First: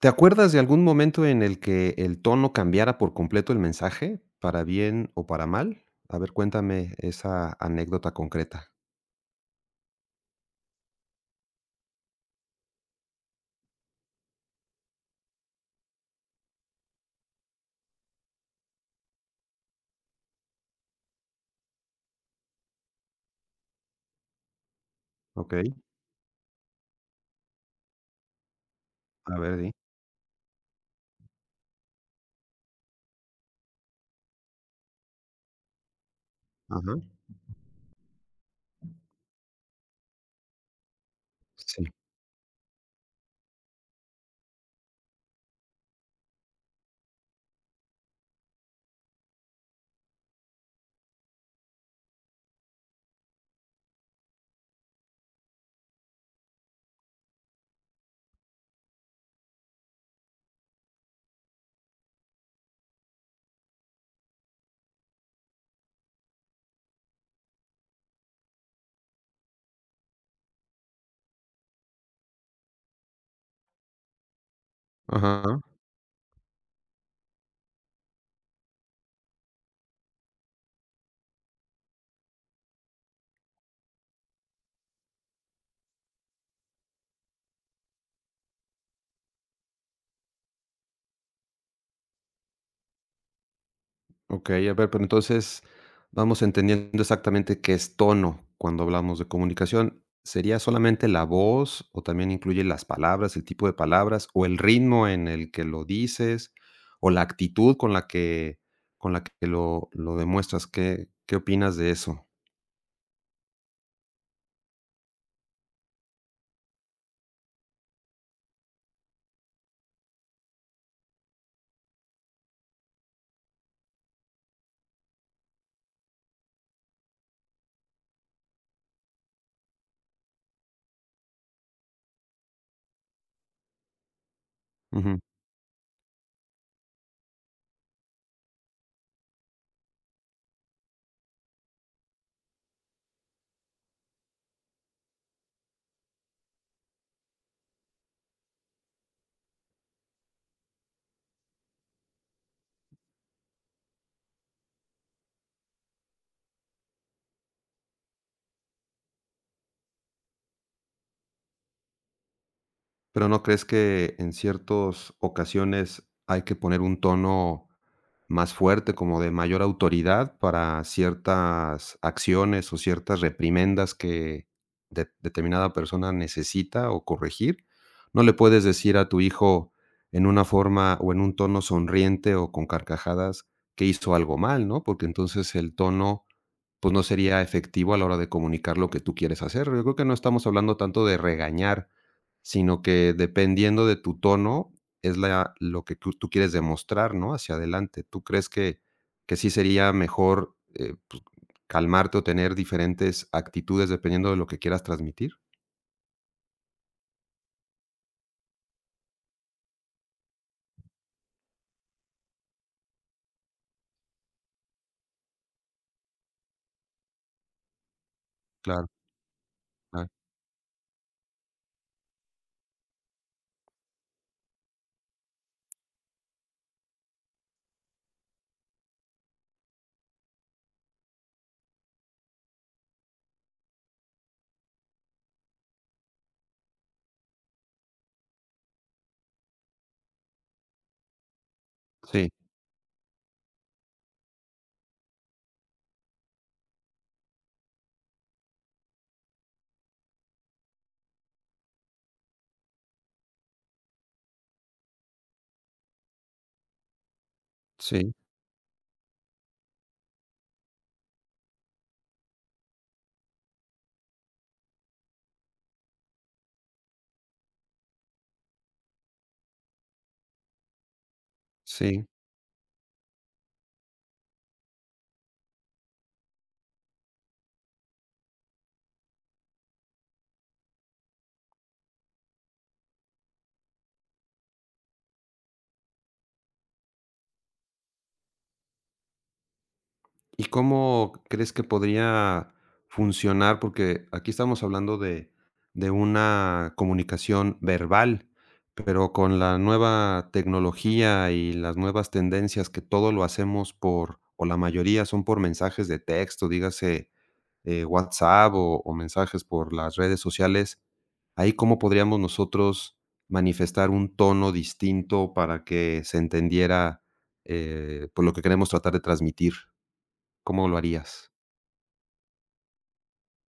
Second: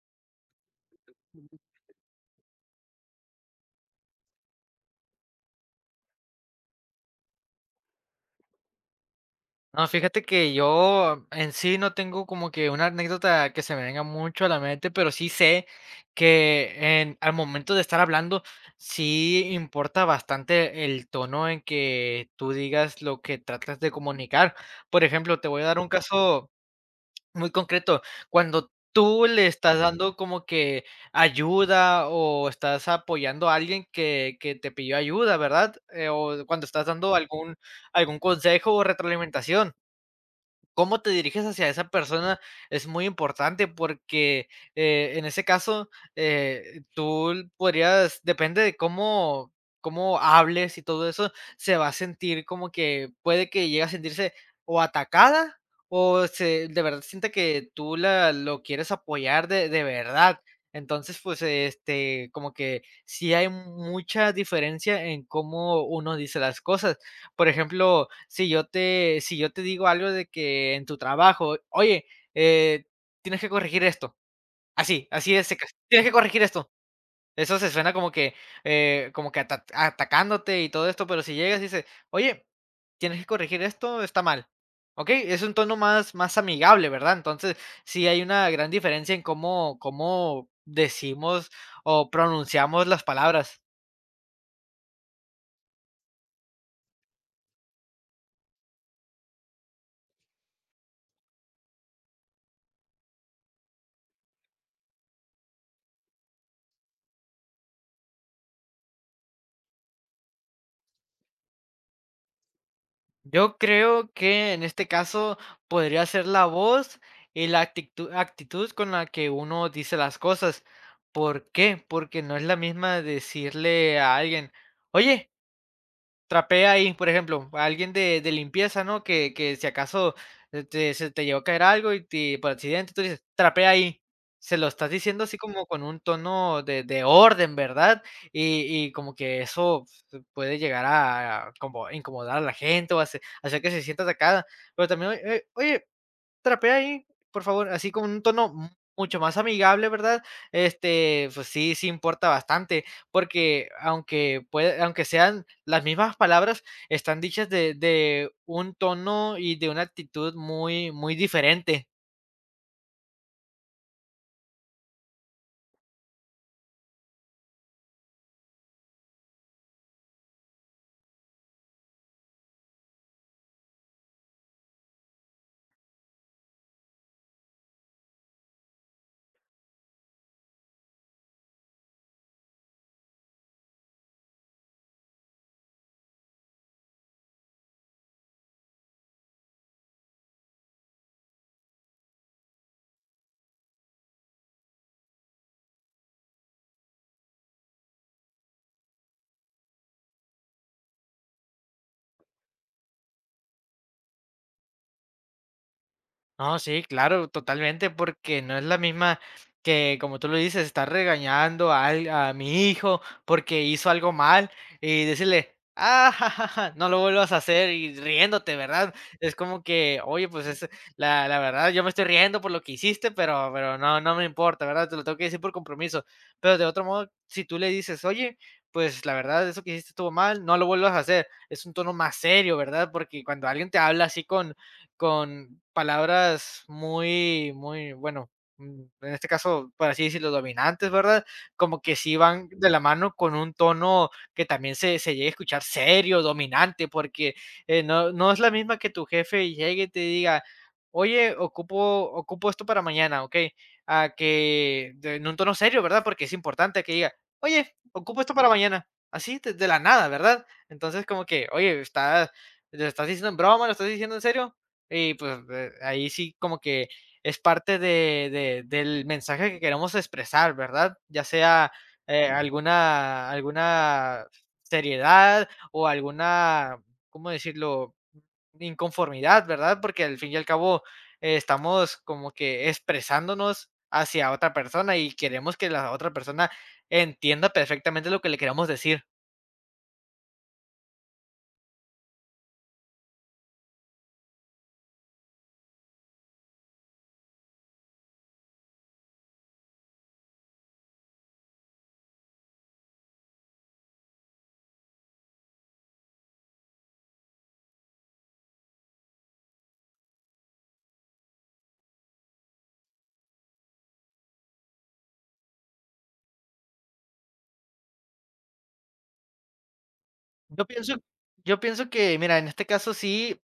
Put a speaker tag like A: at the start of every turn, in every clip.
A: ¿Te acuerdas de algún momento en el que el tono cambiara por completo el mensaje, para bien o para mal? A ver, cuéntame esa anécdota concreta.
B: No, fíjate que yo en sí no tengo como que una anécdota que se me venga mucho a la mente, pero sí sé que al momento de estar hablando, sí importa bastante el tono en que tú digas lo que tratas de comunicar. Por ejemplo, te voy a
A: Okey,
B: dar un caso muy concreto. Cuando tú
A: a
B: le
A: ver, di.
B: estás dando como que ayuda o estás apoyando a alguien que te pidió ayuda, ¿verdad? O cuando estás
A: Ajá,
B: dando algún consejo o retroalimentación, cómo te diriges hacia
A: sí.
B: esa persona es muy importante porque en ese caso, tú podrías, depende de cómo hables y todo eso, se va a sentir como que puede que llegue a sentirse o atacada o de verdad sienta que tú lo quieres apoyar de verdad. Entonces, pues, como que sí hay mucha diferencia en cómo uno dice las cosas. Por ejemplo, si yo te digo algo de que en tu trabajo: "Oye, eh, tienes que corregir esto", así, así de
A: Ajá.
B: secas: "Tienes que corregir esto". Eso se suena como que atacándote y todo esto, pero si llegas y dices: "Oye, tienes que corregir esto, está mal", ¿okey? Es un tono más amigable, ¿verdad? Entonces, sí hay una gran diferencia en cómo decimos o pronunciamos las palabras.
A: Okey, a ver, pero entonces vamos entendiendo exactamente qué es tono cuando hablamos de comunicación. ¿Sería solamente la voz o también incluye las palabras, el tipo de palabras o el ritmo en el que lo dices o la actitud con la que lo demuestras? ¿Qué opinas de eso?
B: Yo creo que en este caso podría ser la voz y la actitud con la que uno dice las cosas. ¿Por qué? Porque no es la misma decirle a alguien, oye, trapea ahí, por ejemplo, a alguien de limpieza, ¿no? Que si acaso, se te llegó a caer algo y te por accidente, tú dices: "Trapea ahí". Se lo estás diciendo así como con un tono de orden, ¿verdad? Y como que eso, pues, puede llegar a como incomodar a la gente o hacer que se sienta atacada. Pero también, oye, trapea ahí, por favor, así con un tono mu mucho más amigable, ¿verdad? Este, pues sí, sí importa bastante, porque aunque sean las mismas palabras, están dichas de un tono y de una actitud muy, muy diferente.
A: Pero, ¿no crees que en ciertas ocasiones hay que poner un tono más fuerte, como de mayor autoridad para ciertas acciones o ciertas reprimendas que de determinada persona necesita o corregir? ¿No le puedes decir a tu hijo en una forma o en un tono sonriente o con carcajadas que hizo algo mal, no? Porque entonces el tono pues, no sería efectivo a la hora de comunicar lo que tú quieres hacer. Yo creo que no estamos hablando tanto de regañar, sino que dependiendo de tu tono, es la lo que tú quieres demostrar, ¿no?, hacia adelante. ¿Tú crees que sí sería mejor, pues, calmarte o tener diferentes actitudes dependiendo de lo que quieras transmitir?
B: No, sí, claro, totalmente, porque no es la misma que, como tú lo dices, estar regañando a mi hijo porque hizo algo mal y decirle, ah, ja, ja, ja, no lo vuelvas a hacer y riéndote,
A: Claro,
B: ¿verdad? Es como que,
A: claro.
B: oye, pues es la verdad, yo me estoy riendo por lo que hiciste, pero no, no me importa, ¿verdad? Te lo tengo que decir por compromiso. Pero de otro modo, si tú le dices, oye, pues la verdad, eso que hiciste estuvo mal, no lo vuelvas a hacer. Es un tono más serio, ¿verdad? Porque cuando alguien te habla así con palabras muy, muy, bueno, en este caso, por así decirlo, dominantes, ¿verdad? Como que sí
A: Sí,
B: van de la mano con un tono que también se llegue a escuchar serio, dominante, porque no, no es la misma que tu jefe llegue y te diga, oye, ocupo esto para mañana, ¿ok? A que en un tono serio, ¿verdad? Porque es importante que diga, oye,
A: sí,
B: ocupo esto para mañana. Así, de la nada, ¿verdad? Entonces, como que, oye, lo estás diciendo en broma, lo estás diciendo en serio, y pues ahí sí como que es parte de, del mensaje que queremos expresar, ¿verdad? Ya sea
A: sí.
B: alguna seriedad o alguna, ¿cómo decirlo?, inconformidad, ¿verdad? Porque al fin y al cabo estamos como que expresándonos hacia otra persona y queremos que la otra persona entienda perfectamente lo que le queremos decir.
A: ¿Y cómo crees que podría funcionar? Porque aquí estamos hablando de una comunicación verbal, pero con la nueva tecnología y las nuevas tendencias que todo lo hacemos por, o la mayoría son por mensajes de texto, dígase WhatsApp o mensajes por las redes sociales, ahí cómo podríamos nosotros manifestar un tono distinto para que se entendiera por lo que queremos tratar de transmitir.
B: Yo
A: ¿Cómo lo
B: pienso,
A: harías?
B: yo pienso que, mira, en este caso sí,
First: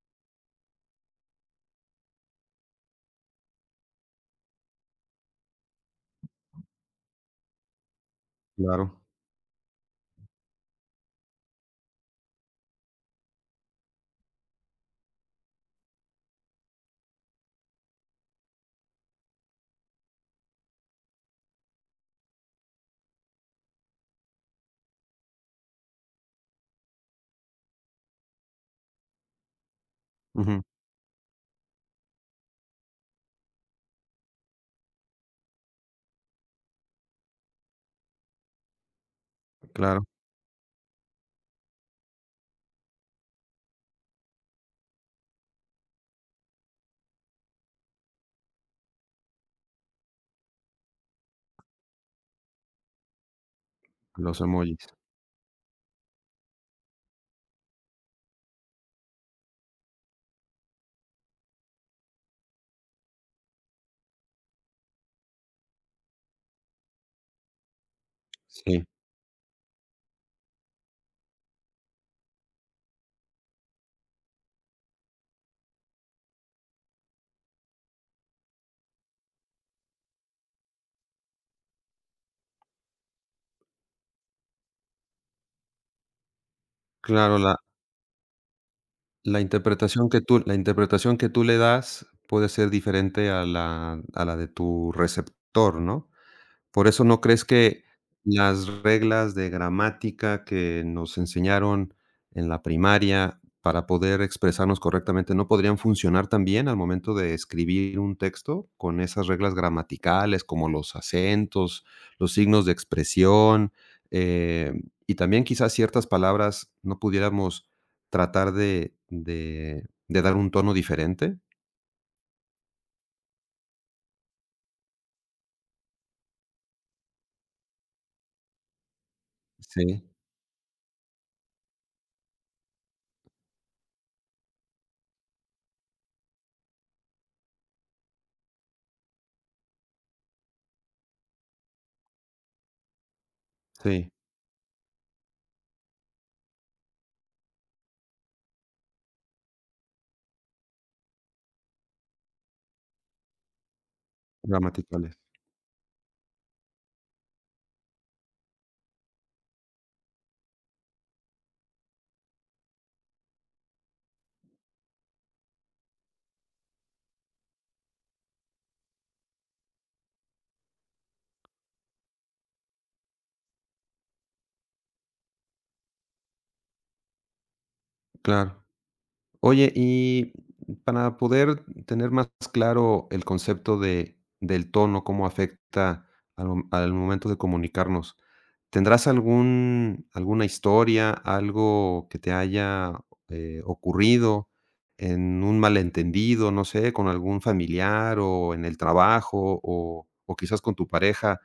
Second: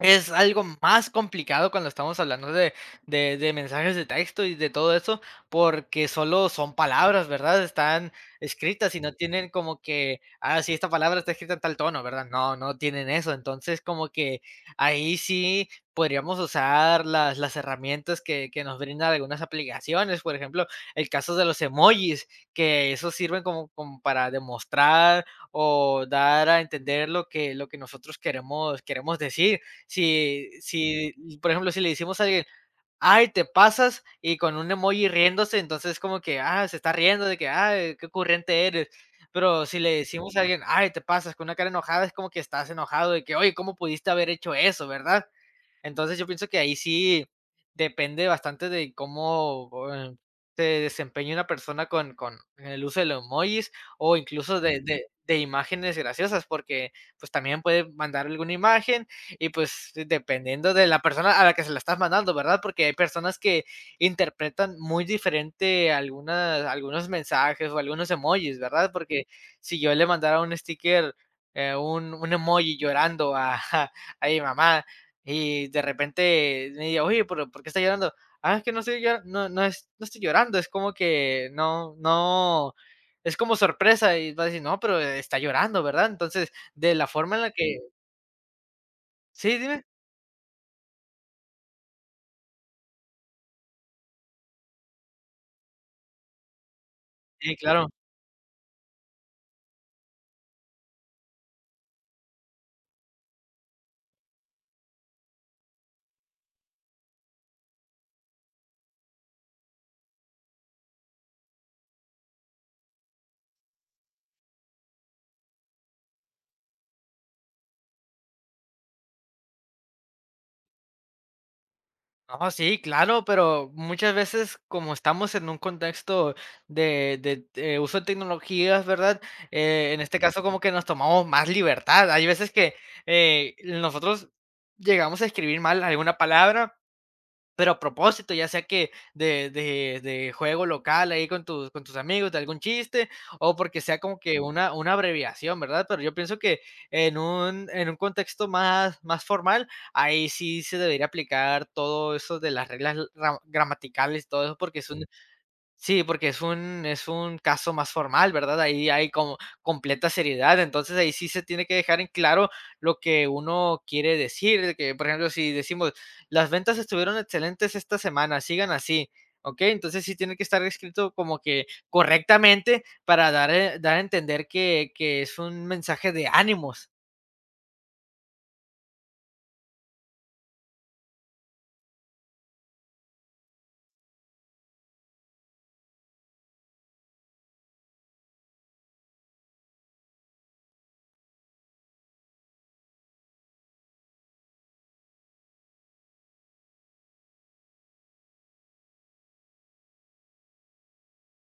B: es algo más complicado cuando estamos hablando de mensajes de texto y de todo eso, porque solo son palabras, ¿verdad? Están escritas y
A: Claro,
B: no tienen como que, ah, sí, esta palabra está escrita en tal tono, ¿verdad? No, no tienen eso. Entonces, como que ahí sí podríamos usar las herramientas que nos brindan algunas aplicaciones, por ejemplo, el caso de los emojis, que esos sirven como, como para demostrar o dar a entender lo que nosotros queremos decir si,
A: ujú,
B: si, por ejemplo, si le decimos a alguien, ay, te pasas, y con un emoji riéndose, entonces como que, ah, se está riendo de que, ay, qué ocurrente eres. Pero si le
A: claro,
B: decimos a alguien, ay, te pasas, con una cara enojada, es como que estás enojado de que, oye, ¿cómo pudiste haber hecho eso, verdad? Entonces, yo pienso que ahí sí depende bastante de cómo, se desempeñe una persona con el uso de los emojis, o
A: los
B: incluso de
A: emojis.
B: de de imágenes graciosas, porque, pues, también puede mandar alguna imagen y, pues, dependiendo de la persona a la que se la estás mandando, ¿verdad? Porque hay personas que interpretan muy diferente algunas algunos mensajes o algunos emojis,
A: Sí,
B: ¿verdad? Porque si yo le mandara un sticker, un emoji llorando a a mi mamá, y de repente me diga: "Oye, pero, ¿por qué estás llorando?". "Ah, es que no estoy llorando, es como que no es como sorpresa", y va a decir: "No, pero está llorando, ¿verdad?". Entonces, de la forma
A: claro,
B: en la
A: la
B: que
A: la
B: sí, dime.
A: interpretación que tú la interpretación que tú le das puede ser diferente a la de tu receptor, ¿no? Por eso, ¿no crees
B: Sí,
A: que
B: claro.
A: las reglas de gramática que nos enseñaron en la primaria para poder expresarnos correctamente no podrían funcionar también al momento de escribir un texto con esas reglas gramaticales, como los acentos, los signos de expresión, eh, y también quizás ciertas palabras no pudiéramos tratar de de dar un tono diferente?
B: No, sí, claro, pero muchas veces, como estamos en un contexto de uso de tecnologías, ¿verdad? En
A: Sí,
B: este caso, como que nos tomamos más libertad. Hay veces que, nosotros llegamos a escribir mal alguna palabra pero a propósito, ya sea que de juego local ahí con tus, amigos, de algún chiste, o porque sea
A: sí,
B: como que una abreviación, ¿verdad? Pero yo pienso que en un contexto más, más formal, ahí sí se debería aplicar todo eso de las reglas gramaticales, y todo eso,
A: gramaticales,
B: Sí, porque es un caso más formal, ¿verdad? Ahí hay como completa seriedad, entonces ahí sí se tiene que dejar en claro lo que uno quiere decir, de que, por ejemplo, si decimos: "Las ventas estuvieron excelentes esta semana, sigan así", ¿ok? Entonces sí tiene que estar escrito como que correctamente para dar a entender que es un mensaje de ánimos.
A: claro. Oye, y para poder tener más claro el concepto de del tono, cómo afecta al mo al momento de comunicarnos, ¿tendrás algún alguna historia, algo que te haya, ocurrido en un malentendido, no sé, con algún familiar o en el trabajo o quizás con tu pareja,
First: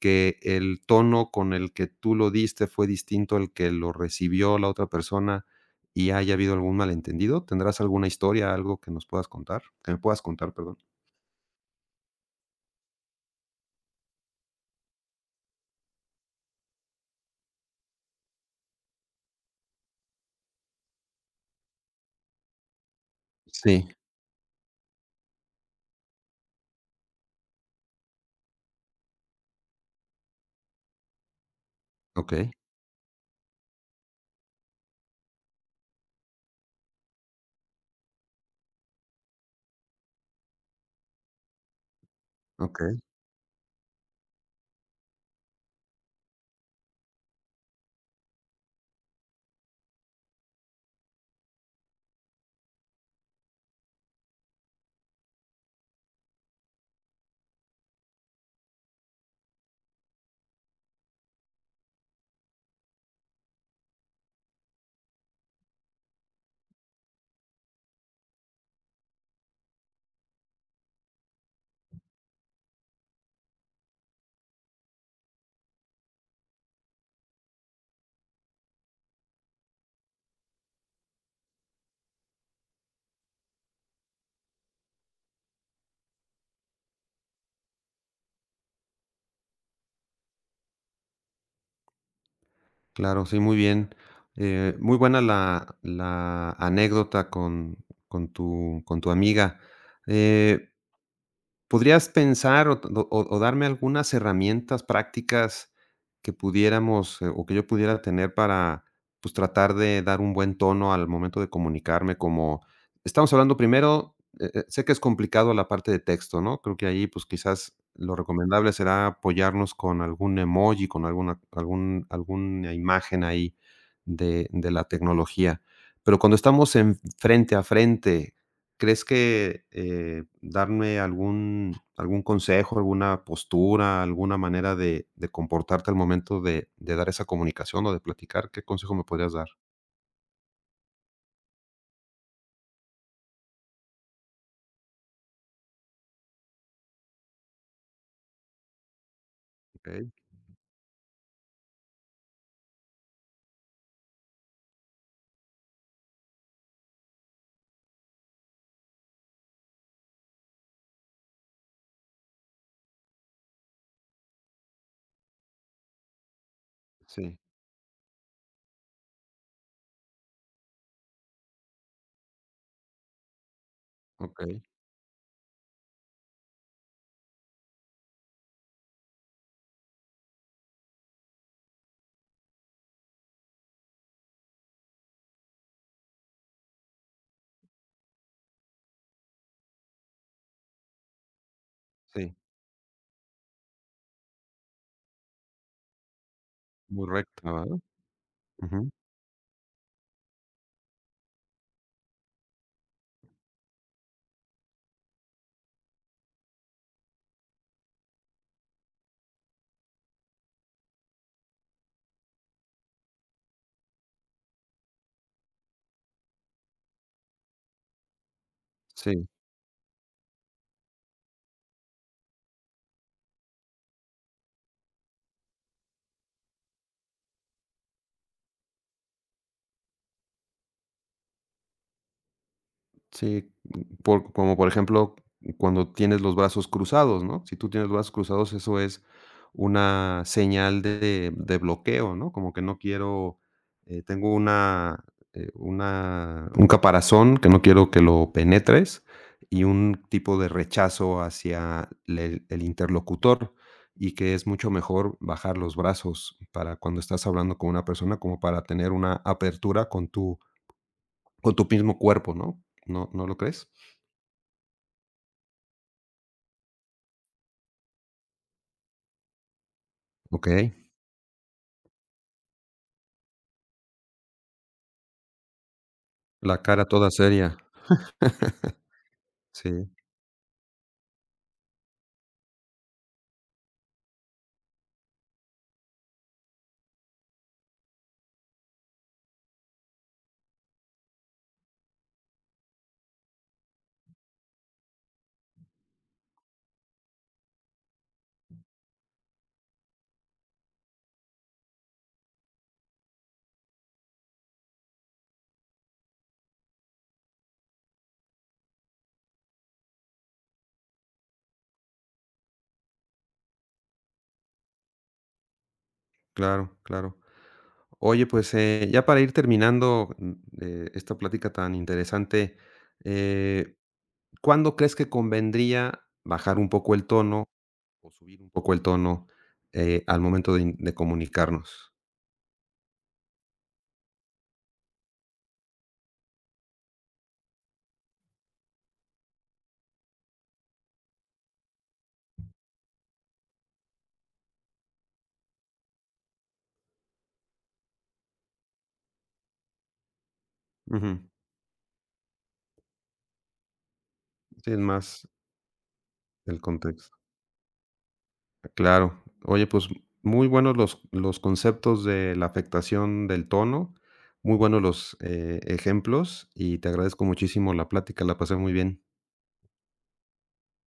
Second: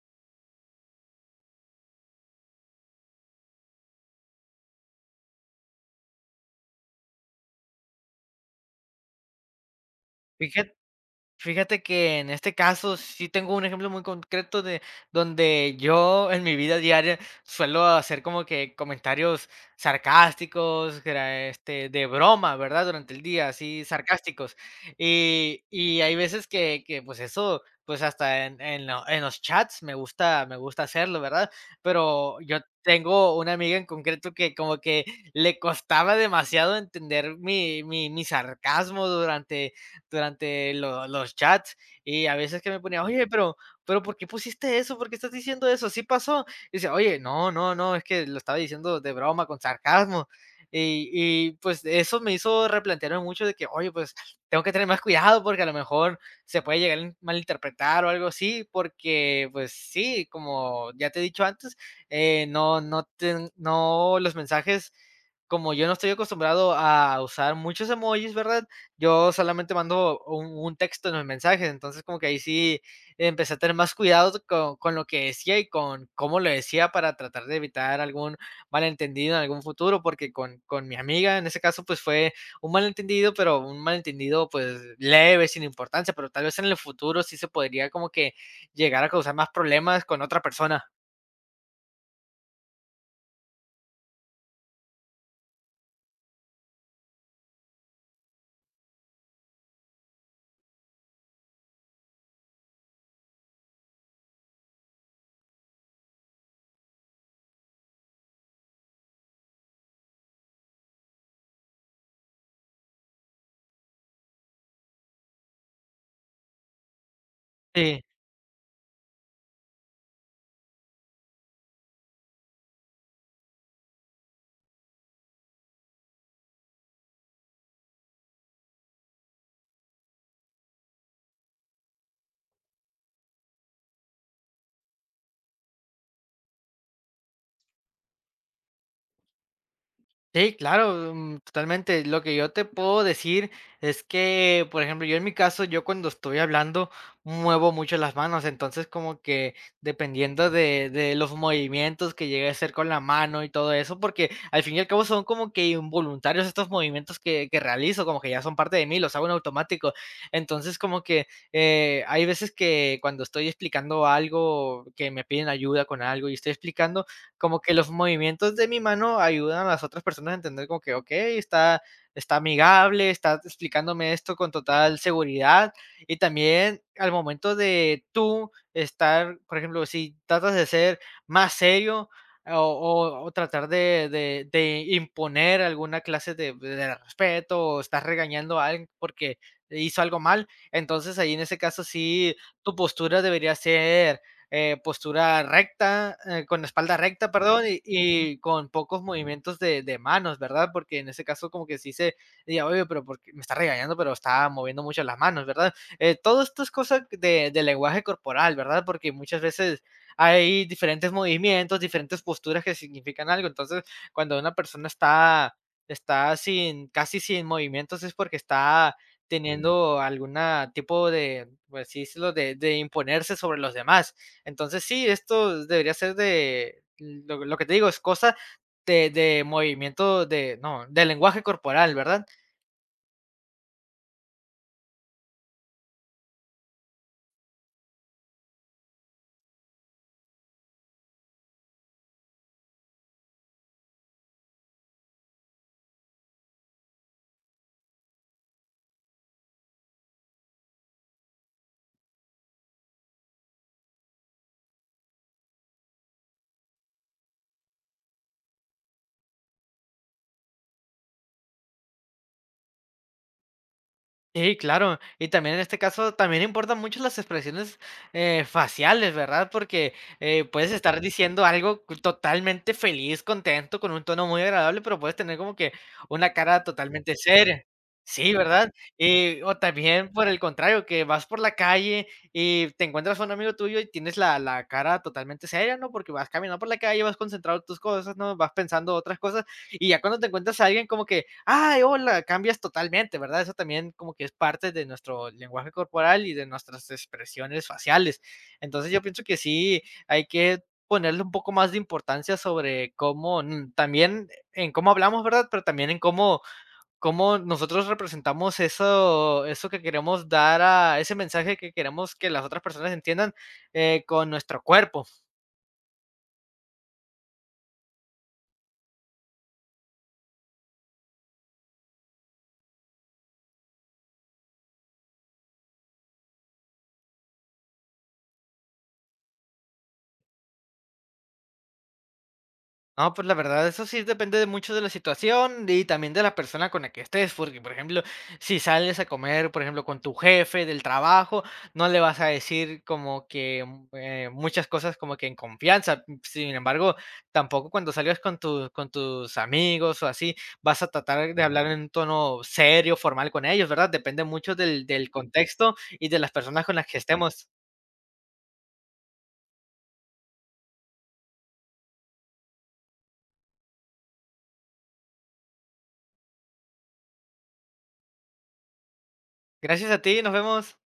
A: que el tono con el que tú lo diste fue distinto al que lo recibió la otra persona y haya habido algún malentendido? ¿Tendrás alguna historia, algo que nos puedas contar? Que me puedas contar, perdón.
B: Fíjate que en este caso sí tengo un ejemplo muy concreto de donde yo en mi vida diaria suelo hacer como que comentarios sarcásticos, que era, de broma, ¿verdad? Durante el día, así
A: Sí.
B: sarcásticos. Y hay veces pues eso, pues hasta en los chats me gusta hacerlo, ¿verdad? Pero
A: Okey,
B: yo tengo una amiga en concreto que como que le costaba demasiado entender mi sarcasmo durante los chats, y a veces que me
A: okey,
B: ponía, oye, pero ¿por qué pusiste eso? ¿Por qué estás diciendo eso? ¿Sí pasó? Y dice, oye, no, no, no, es que lo estaba diciendo de broma, con sarcasmo. Pues eso me hizo replantearme mucho de que, oye, pues tengo que tener más cuidado porque a lo mejor se puede llegar a malinterpretar o algo así, porque pues sí, como ya te he dicho antes, no, no, no, los mensajes, como yo no estoy acostumbrado a usar muchos emojis, ¿verdad?, yo solamente mando un texto en los mensajes, entonces como que ahí sí empecé a tener más cuidado con lo que decía y con cómo lo decía para tratar de evitar algún malentendido en algún futuro, porque con mi amiga en ese caso pues fue un malentendido, pero un malentendido pues leve, sin importancia, pero tal vez en el futuro sí se podría como que llegar a causar más problemas con otra persona.
A: claro, sí, muy bien. Muy buena la la anécdota con tu amiga. Eh ¿Podrías pensar o o darme algunas herramientas prácticas que pudiéramos, o que yo pudiera tener para, pues, tratar de dar un buen tono al momento de comunicarme? Como estamos hablando primero, sé que es complicado la parte de texto, ¿no? Creo que ahí, pues, quizás
B: Sí.
A: lo recomendable será apoyarnos con algún emoji, con alguna algún alguna imagen ahí de la tecnología. Pero cuando estamos en frente a frente, ¿crees que, darme algún algún consejo, alguna postura, alguna manera de comportarte al momento de dar esa comunicación o de platicar? ¿Qué consejo me podrías dar?
B: Sí, claro, totalmente. Lo que yo te puedo decir es que, por ejemplo, yo en mi caso, yo cuando estoy hablando muevo mucho las manos, entonces como que
A: Okey,
B: dependiendo de los movimientos que llegue a hacer con la mano y todo eso, porque al fin y al cabo son como que involuntarios estos movimientos que realizo, como que ya son parte de mí, los hago en automático. Entonces como que hay veces que cuando estoy explicando algo, que me piden ayuda con algo y estoy explicando,
A: sí,
B: como que los movimientos de mi mano ayudan a las otras personas a entender como que, ok, está amigable, está explicándome esto con
A: okey,
B: total seguridad. Y también al momento de tú estar, por ejemplo, si tratas de ser más serio o tratar de imponer alguna clase de respeto o estás regañando a alguien porque hizo algo mal, entonces ahí en ese caso
A: sí,
B: sí, tu postura debería ser, postura recta, con la espalda
A: muy
B: recta,
A: recta,
B: perdón,
A: ¿verdad?
B: y con
A: Ujú,
B: pocos movimientos de manos, ¿verdad? Porque en ese caso como que sí se diga, oye, pero porque me está regañando, pero está moviendo mucho las manos, ¿verdad? Todo esto es cosa de lenguaje corporal, ¿verdad? Porque muchas veces hay diferentes movimientos, diferentes posturas que significan algo. Entonces, cuando una persona está sin, casi sin movimientos, es porque está
A: sí.
B: teniendo algún tipo de, pues sí, de imponerse sobre los demás. Entonces sí, esto debería ser lo que te digo, es cosa de movimiento, de no, de lenguaje corporal, ¿verdad?
A: Sí, por como por ejemplo, cuando tienes los brazos cruzados, ¿no? Si tú tienes los brazos cruzados, eso es una señal de bloqueo, ¿no? Como que no quiero, tengo una un caparazón que no quiero que lo penetres y un tipo de rechazo hacia le el interlocutor, y que es mucho mejor bajar los brazos para cuando estás hablando con una persona, como para tener una apertura con tu mismo cuerpo, ¿no? ¿No lo crees?
B: Sí, claro. Y también en este caso, también importan mucho las expresiones, faciales, ¿verdad? Porque puedes
A: Okey,
B: estar diciendo algo totalmente feliz, contento, con un tono muy agradable, pero puedes tener como que una
A: la
B: cara
A: cara toda
B: totalmente
A: seria.
B: seria. Sí, ¿verdad? O
A: Sí,
B: también por el contrario, que vas por la calle y te encuentras a un amigo tuyo y tienes la cara totalmente seria, ¿no? Porque vas caminando por la calle, vas concentrado en tus cosas, ¿no? Vas pensando otras cosas y ya cuando te encuentras a alguien como que, ay, hola, cambias totalmente, ¿verdad? Eso también como que es parte de nuestro lenguaje corporal y de nuestras expresiones faciales. Entonces yo pienso que sí, hay que ponerle un poco más de importancia sobre cómo también en cómo hablamos, ¿verdad? Pero también en cómo nosotros representamos eso que queremos dar a ese mensaje que queremos que las otras personas entiendan con nuestro cuerpo.
A: claro, claro. Oye, pues, ya para ir terminando, esta plática tan interesante, eh, ¿cuándo crees que convendría bajar un poco el tono o subir un poco el tono, al momento de in de comunicarnos?
B: No, pues la verdad, eso sí depende de mucho de la situación y también de la persona con la que estés, porque, por ejemplo, si sales a comer, por ejemplo, con tu jefe del trabajo, no le vas a decir como que muchas cosas como que en confianza. Sin embargo, tampoco cuando salgas con con tus amigos o así, vas a
A: Ujú.
B: tratar de hablar en un tono serio, formal con ellos, ¿verdad? Depende mucho
A: Sí, es
B: del
A: más
B: contexto y de las
A: el
B: personas con las que
A: contexto.
B: estemos.
A: Claro. Oye, pues muy buenos los conceptos de la afectación del tono, muy buenos los ejemplos y te agradezco muchísimo la plática, la pasé muy bien.
B: Gracias a ti, nos vemos.